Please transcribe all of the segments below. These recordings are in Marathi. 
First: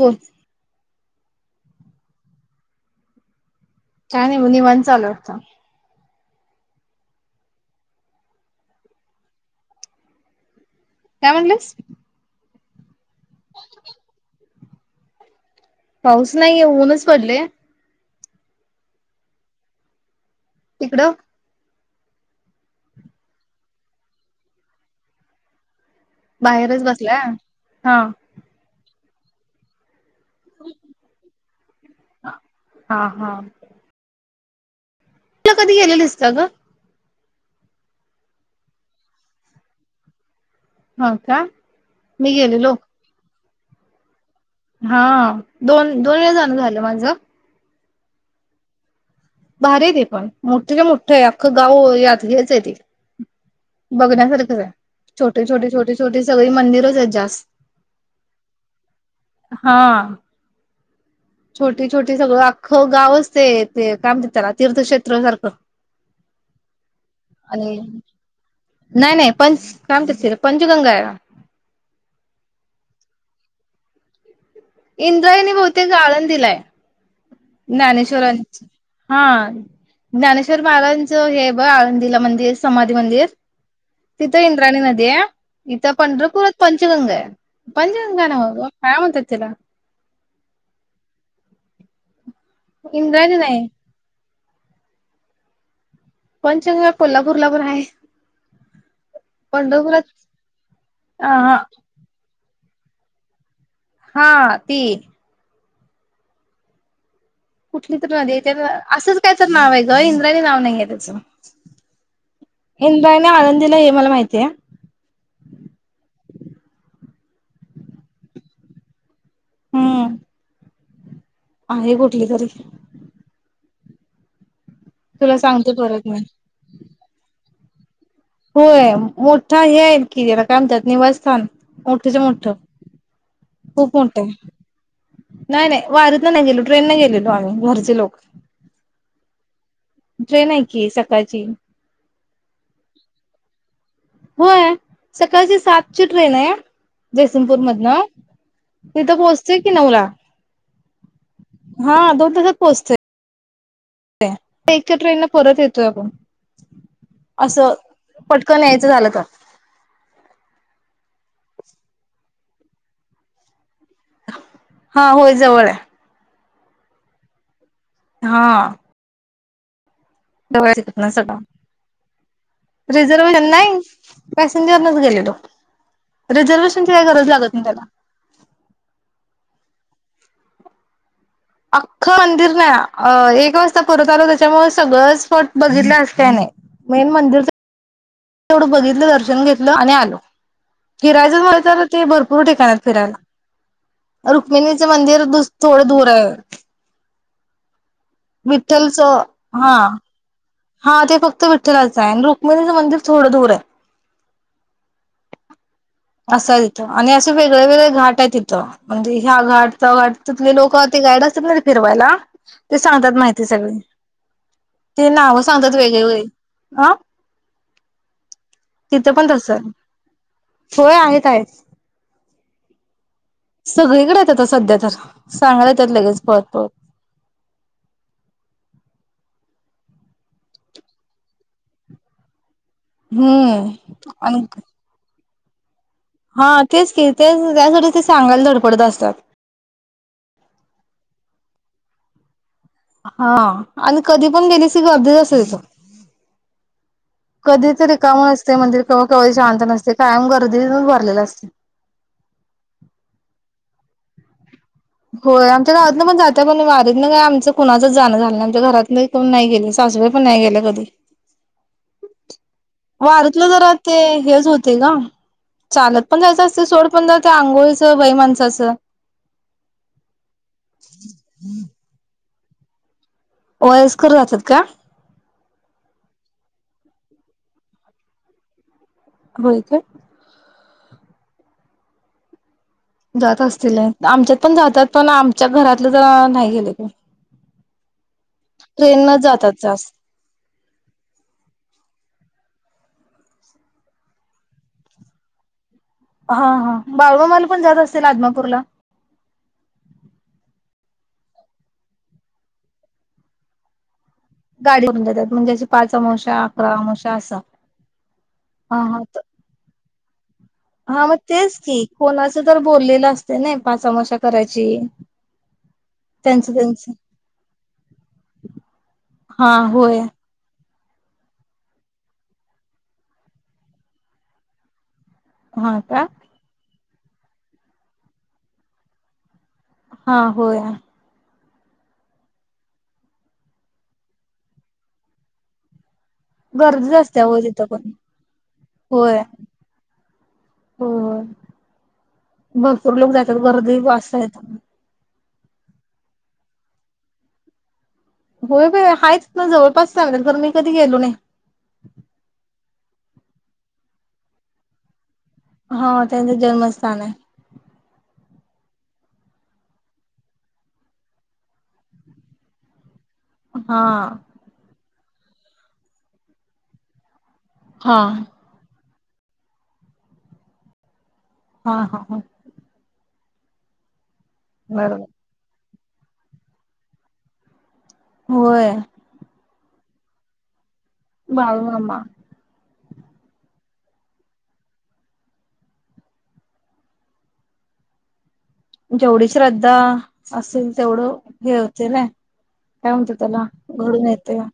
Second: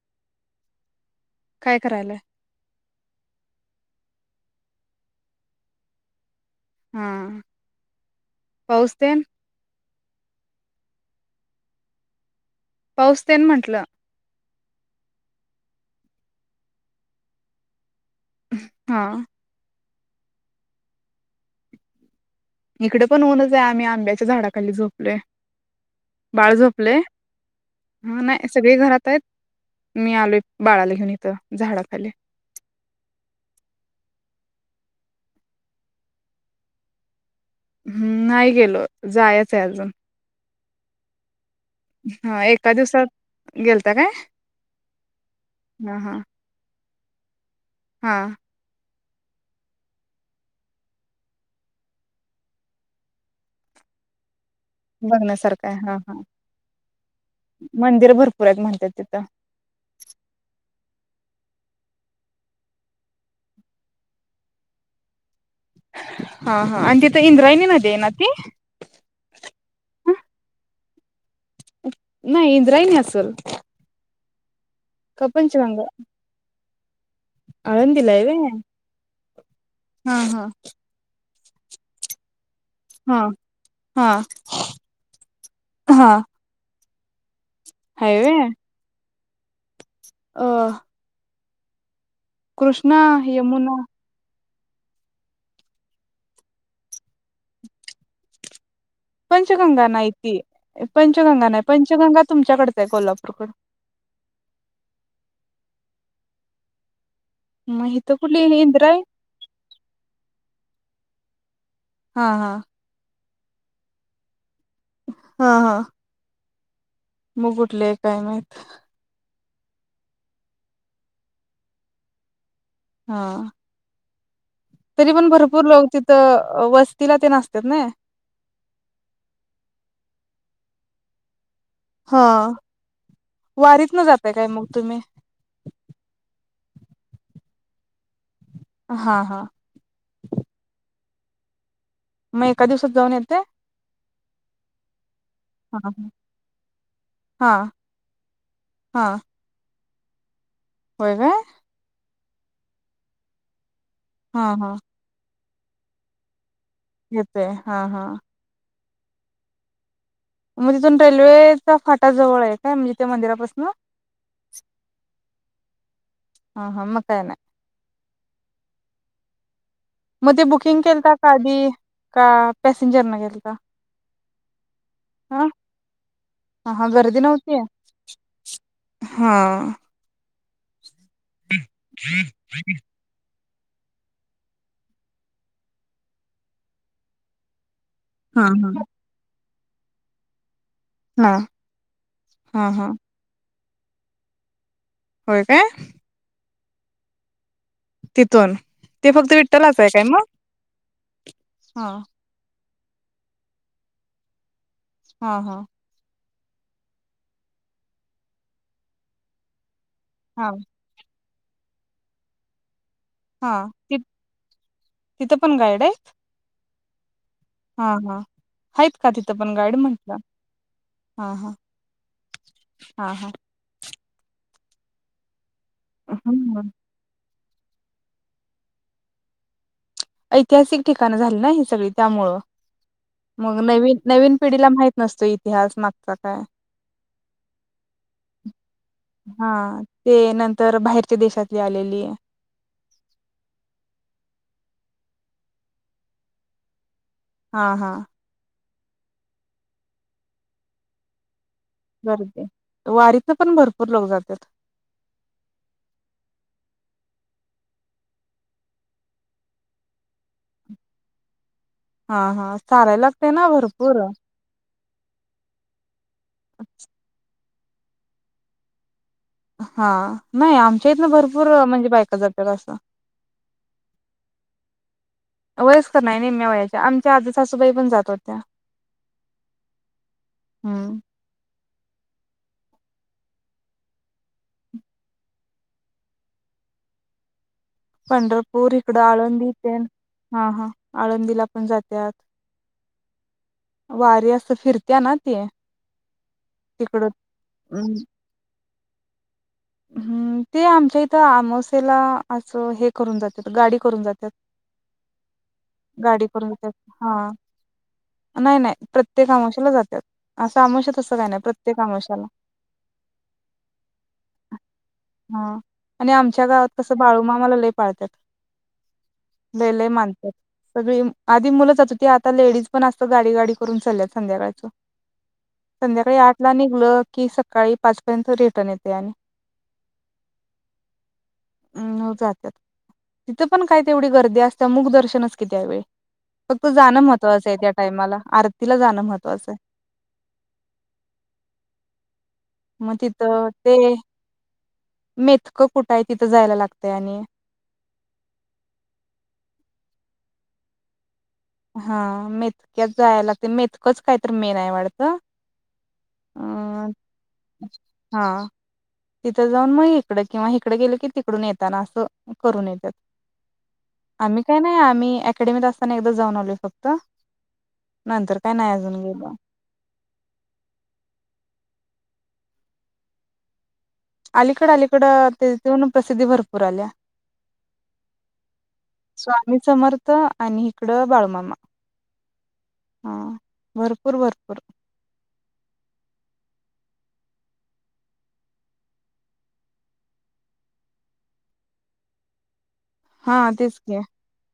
हो. काय करायलाय. का नाही मग निवांत चालू आहे आता हा पाऊस तिनं. काय म्हणलंस. पाऊस तिनं म्हटलं. पाऊस नाहीय ऊनच पडले. हा. तकडं इकडे पण ऊनच आहे आम्ही आंब्याच्या झाडाखाली झोपलोय. बाळ बाहेरच झोपलय बसलाय हा ह नाही सगळे घरात पण मी आलोय बाळाला घेऊन इथं झाडाखाली हा हा तुला कधी गेलं दिसत का. हम्म नाही गेलो जायच अजून हो का? मी हा एका गेलेलो दिवसात गेलता काय. हा दोन हा हा दोन व जण झाले माझ. जा. हा. भारी आहे ते पण मोठं का मोठं अख्खं गाव यात घच आहे ते बघण्यासारख. छोटे बघण्यासारखं छोटी आहे छोटी हा हा छोटी सगळी मंदिरच आहेत जास्त मंदिर भरपूर आहेत म्हणतात तिथं हा. छोटी छोटी सगळं अख्खं गावच ते ते काम द त्यांना तीर्थक्षेत्र सारखं. हा हा आणि तिथं इंद्रायणी आणि नदी आहे ना ती नाही नाही पंच कामत पंचगंगा आहे. हा. नाही इंद्राई नाही असल. का इंद्राईंनी पंचगंगा बहुतेक आाळन दिलाय आळंदीला आहे व्हय ज्ञानेश्वरांच हा हा हा ज्ञानेश्वर महाराजांच हे आळंदीला मंदिर. हा मर हा तिथ इंद्राणी नदी आहे इथ हा पंढपात वकंग पंजाब हाय गाणा व्हय हो काय म्हणतात. त्याला अ कृष्णा इंद्रायणी नाही यमुना पंचंग कोल्हापूरला पण आहे पंचगंगा पंढरपुरात नाहीती अ पंचगंगा नाही पंचगंगा तुमच्याकडचं आहे कोल्हापूरकडून हा ती मग कुठली इथं तररी मध्ये इंदिरा आहे असंच काय तर नाव आहे ग इंद्राणी नाव नाहीय हा हा आनंदीला हे मला माहितीय आहे हा हा मुकुटले कायमत हम्म आहे कुठली तरी हा तरी पण तुला भरपूर सांगते लोक परत मी तिथं वस्तीला ते नात नाही होय मोठा हे आहे की त्याला काय म्हणतात निवासस्थान मोठच हा मोठ वारीत खूप न मोठे जातय काय मग तुम्ही नाही नाही वारीत ना नाही गेलो ट्रेन न गेलेलो आम्ही घरचे लोक हा हा ट्रेन आहे की सकाळची मग एका दिवसात जाऊन येते होय सकाळची सात हा ची ट्रेन आहे जयसिंगपूर हा मधनं हा तीथ पोहोचते नवला होय काय हा दो तसं पोहच हा हा एक ट्रेन परत येतोय अ आपण येते असं हा हा पटकनच झालं का मग तिथून रेल्वेचा फाटा जवळ आहे काय म्हणजे त्या मंदिरापासून हा होय जवळ आहे हा आम कायने हा मग ते जवळ आहे बुकिंग तिथन केलता का सगळं आधी का पॅसेंजर न रिझर्वेशन केलता नाही पॅसेंजरनच गेलेलो ह ह रिझर्वेशनची काही गर्दी गरज लागत नव्हती नाही त्याला हा अख्खं मंदिर ना अ एक वाजता परत आलो त्याच्यामुळे सगळं स्ॉट बघितलं असतेने मेन मंदिर हा हा तेवढं बघितलं दर्शन घेत आणि आलो. हा फिरायचच [unintelligible] तर ते भरपूर हा ठिकाणात हा फिरायला. रुक्मिणी मंदिर होय काय थोडे दूर आहे. तिथून विठ्ठलच ते फक्त हा विठ्ठलाच आहे काय मग. हा ते फक्त हा विठलाच आहे आण रुक्म मंदिर थोडं दूर आहे. हा हा. असं तिथं आणि असे वेगळे वेगळे घाट आहे तिथं म्हणजे ह्या घाट वाटतत हा लोक होते गाइड फिरवाला ते सांगतात माहिती हा सगळे ति ते तिथं नाव पण सांगतात गाईड आहे वेगळेवेगळे आह. हा हा आहेत का तिथं पण गाइड म्हटलं. होय आहेत आहेत. हा हा सगळीकडे आता सध्या तर. चांगलाय त्यात लगेच पळत पळत. हम्म ऐतिहासिक ठिकाणं झाली ना हे सगळी त्यामुळं. मग नवी हम्म नवीन आणि पिढीला माहित नसत इ इतिहास माग काय हा तेच की ते त्यासाठी ते सांगायला धडपडत असतात हा ते नंतर बाहेरच्या देशातली आलेली. हा आणि कधी पण गेल्यास गर्दीच असते तिथ. हा कधीतरी हा रीकाम असते मंदिर. किंवा केवी शांत नसते कायम गर्दी भरलेला असते. गरदीे वारीत पण भरपूर लोक जातात. होय आमच्या गावात न पण जाता पण वारीत ना का आमच कुणाचंच जाणं झालं ना आमच्या घरात नाही कोण नाही गेले सासूबाई पण नाही गेल्या कधी. हा हा चालायला लागते वारीतलं ना जरा भरपूर. हेच ते होते ग चालत पंध असते सोड पंधरा ते अंघोळी वई माणसं असं हा नाही आमच्या इथनं भरपूर म्हणजे बायका जा ख अस वयस्कर जातात का वयसकर नाही नेमम्या वयाच्या आमच्या आधी सासूबाई पण जात होत्या होय का हम्म जात असतील आमच्यात पण जातात पण आमच्या घरातलं तर नाही गेले पंढरपूर इकडं ट्रेन नच आळंदी जातात ते जास्त हा हा आळंदीला पण जातेत वारी असं फिरत्या ना ते हा हा तिकडं बाळवामाल पण जात असते आदमापूरला सित आम सला अस हे करून जाते गाडी करून जाते गाडी म्हण जात म्हणजे अशी पाच अमावशा करून अकरा जात्यात अमावशा हा असा नाही हा नाही हा प्रत्येक अमावस्येला जात्यात असं अमावस्या हा मग तसं काय नाही तेच प्रत्येक की अमावस्याला कोणाच तर बोललेलं असते ना पाचमश करायची त्यांचं त्यांच मामाला लय पाळतात हा लय लय होय मानतात सगळी आधी मुलं जातो ती आता लेडीज पण असतं गाडी गाडी करून चालल्यात संध्याकाळचं हा का संध्याकाळी आठ ला आणि लं की सकाळी पाच पर्यंत रिटर्न येते आणि हा हो या हम् तिथं पण काय तेवढी गर्दी असत मुग दर्शनच कि त्यावेेळ फक्त गर्दीच जाणं असते हो महत्त्वाचं आहे तिथं त्या पण टायमाला आरतीला जाणं होय महत्त्वाचं आहे होय. मग भरपूर लोक जातात तिथं ते गर्दी वाजता येत मेथकं कुठं आहे तिथं जायला लागतय आणि होय भ हायच ना जवळपास चांगलं तर मी कधी गेलो नाही हा म क्यात जाय लागते मेथकच काय तर मेन आहे वाटतं हा त्यांचं अ जन्मस्थान आहे हा तिथं जाऊन मग इकड किंवा इकडें गेलं की तिकडून येताना असं करून येतात हा आम्ही काय नाही आम्ही अकडेमी असताना एकदा जाऊन फक्त हा नंतर काय नाही अजून गे ह हा हा हा अलीकड बरोबर अलीकडं ते ते म्हण प्रसिद्धी भरपूर आल्या होय. मी समर्थ आणि इकडं बाळूमामा. हा भरपूर भरपूर. जेवढी श्रद्धा असेल तेवढं हे होते ना. काय होतय हा त्याला तेच की घडून येतय.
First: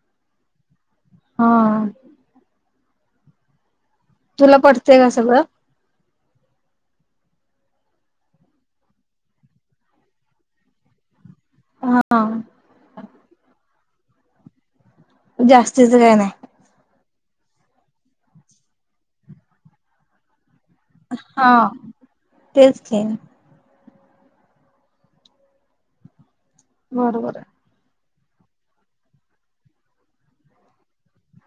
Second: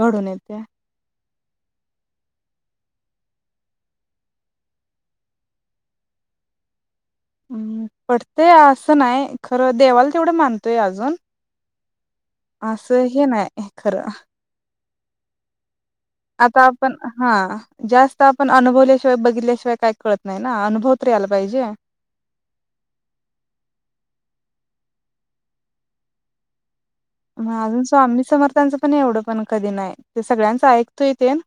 घडून येते. हा. तुला पडतय काय सगळं? हम्म पडतेय असं नाही खरं देवाला तेवढं मानतोय अजून. हा. असं हे नाय खरं. जास्त. तुज काय नाय. आता आपण हा जास्त आपण अनुभवल्याशिवाय बघितल्याशिवाय काय कळत नाय. हा, तेच की. बरोबर म आहे आजून स्वामी समर्थांच पण एवढं पण कधी नाय ते सगळ्यांच ऐकतोय तेेन.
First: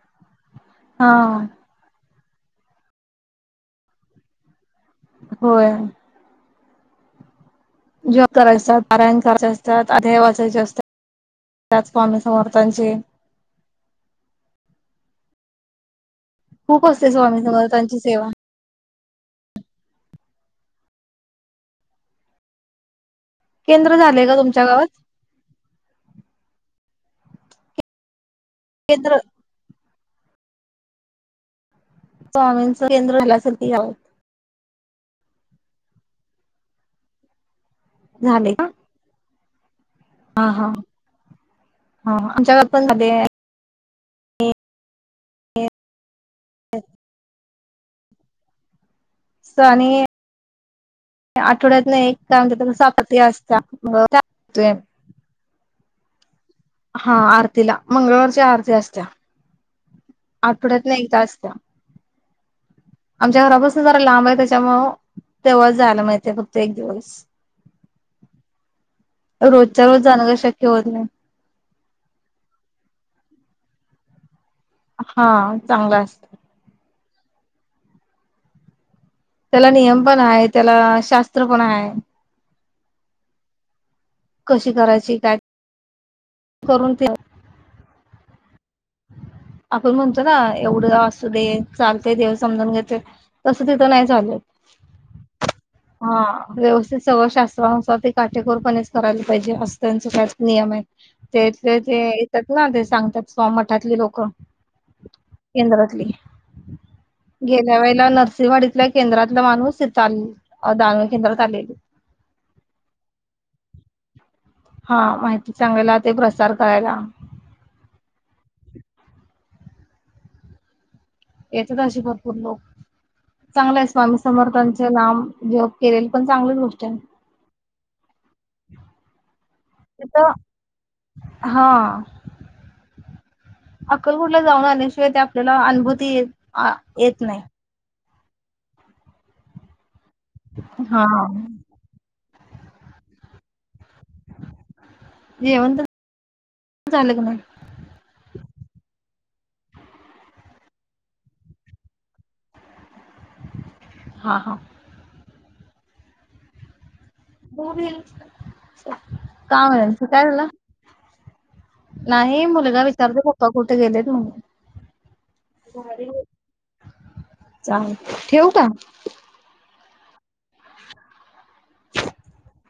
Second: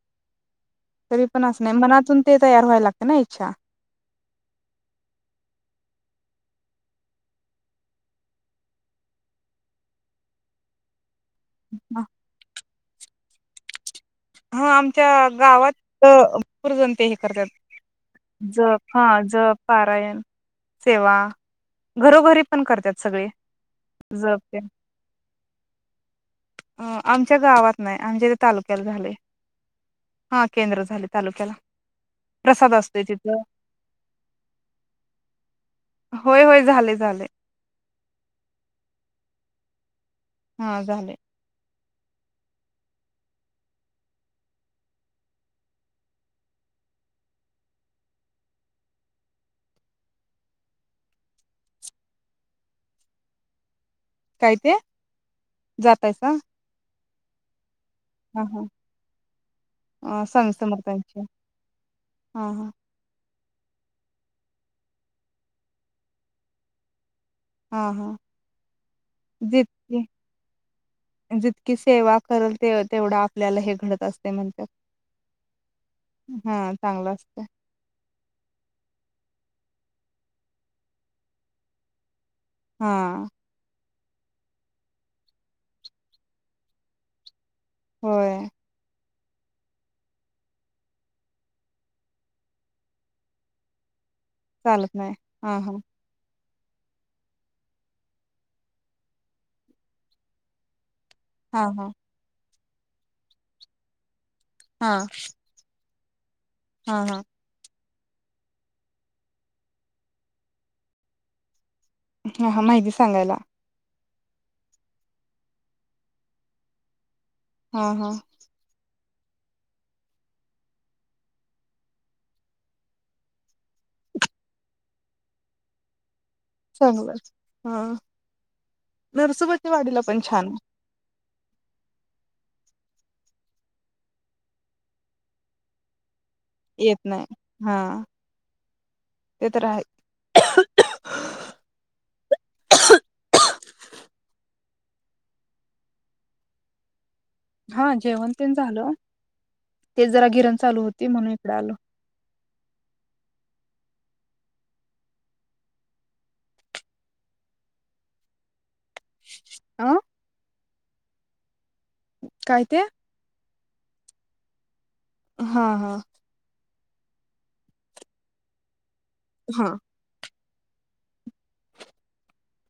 हा तरी पण अस नाही मनातून ते तयार व्हायला लागते ना इच्छा. होय. जॉब कराचा असतात पाराण करायचे असतात आध्या वाचायचे असतात. त्यात स्वामी समर्थांची हा आमच्या गावात भरपूर खूप जण ते असते हे स्वामी करतात समर्थांची सेवा. जप हा जप, पारायण, सेवा घरोघरी पण करतात सगळे. केंद्र झालय का जप ते तुमच्या गावात. आमच्या गावात नाही. आमच्या तालुक्याला झालय. केंद्र हा केंद्र झाले तालुक्याला. प्रसाद स्वामींच असतोय केंद्र तिथं झाल्यासारथी याव. होय होय झालय झालय. झालंय का. हा झालय. हा हा, आमच्या गावात पण झालय. ते. [unintelligible] आठवड्यात एक [unintelligible] आरती असत्या. काय ते त्यात. जातायसा. हा आरतीला. हा मंगळवारच्या आरती असत्या हा स्वामी आठवड्यातनं एकदा समर्थांचे असत्या. हा हा आमच्या घरापसून जरा लांब आहे त्याच्यामुळं तेव्हाच जायला मिळतंय फक्त एक दिवस. हा हा रोजच्या रोज जाणं काय शक्य होत नाही. की सेवा करल ते तेवढं आपल्याला हे घडत असतयं म्हण हा चांगलं असत. हा चांगलं असतयं. त्याला नियम पण हाय त्याला शास्त्र पण हाय. हा. कशी करायची काय करून ठ होय. आपण म्हणतो ना एवढं असू दे चालतयं देव समजून घेतोय तस तिथं नाही चालत चालत नाही हा हा. व्यवस्थित सगळं शास्त्रानुसार ते काटेकोरपणेच करायला पाहिजे असं त्यांच कायच नियम आहेत. हा तेथले हा. ते इथ ना ते सांगतात स्वाम मठातील लोकं. हा केंद्रातली हा हा गेल्या वेळेला नरसिंहवाडीतल्या केंद्रातला माणूस दानोळी केंद्रात आलेली. हा हा माहिती सांगायला हा माहिती सांगायला ते प्रसार करायला. हा हा याच्यात अशी भरपूर लोक, चांगले आहे स्वामी समर्थांचे नाम जप केलेले पण चांगलीच गोष्ट आहे. नरसुबाच्या वाडीला पण, तिथं छान हा अक्कलकुटला जाऊन आल्याशिवाय, ते आपल्याला अनभूती येत येत नाही हा. ते तर आहे हा. [unintelligible] जेवण झालं झालं का नाही. हा जेवण तेन झालं. ते जरा गिरण चालू होती म्हणून इकडे आलो. हा हा बोबील [unintelligible] का अ म्हरायचं काय झाला नाही काय ते मुलगा विचारत होता. कुठे गेले का नही हा हा झारी चालेल ठेऊ का? हा. [unintelligible]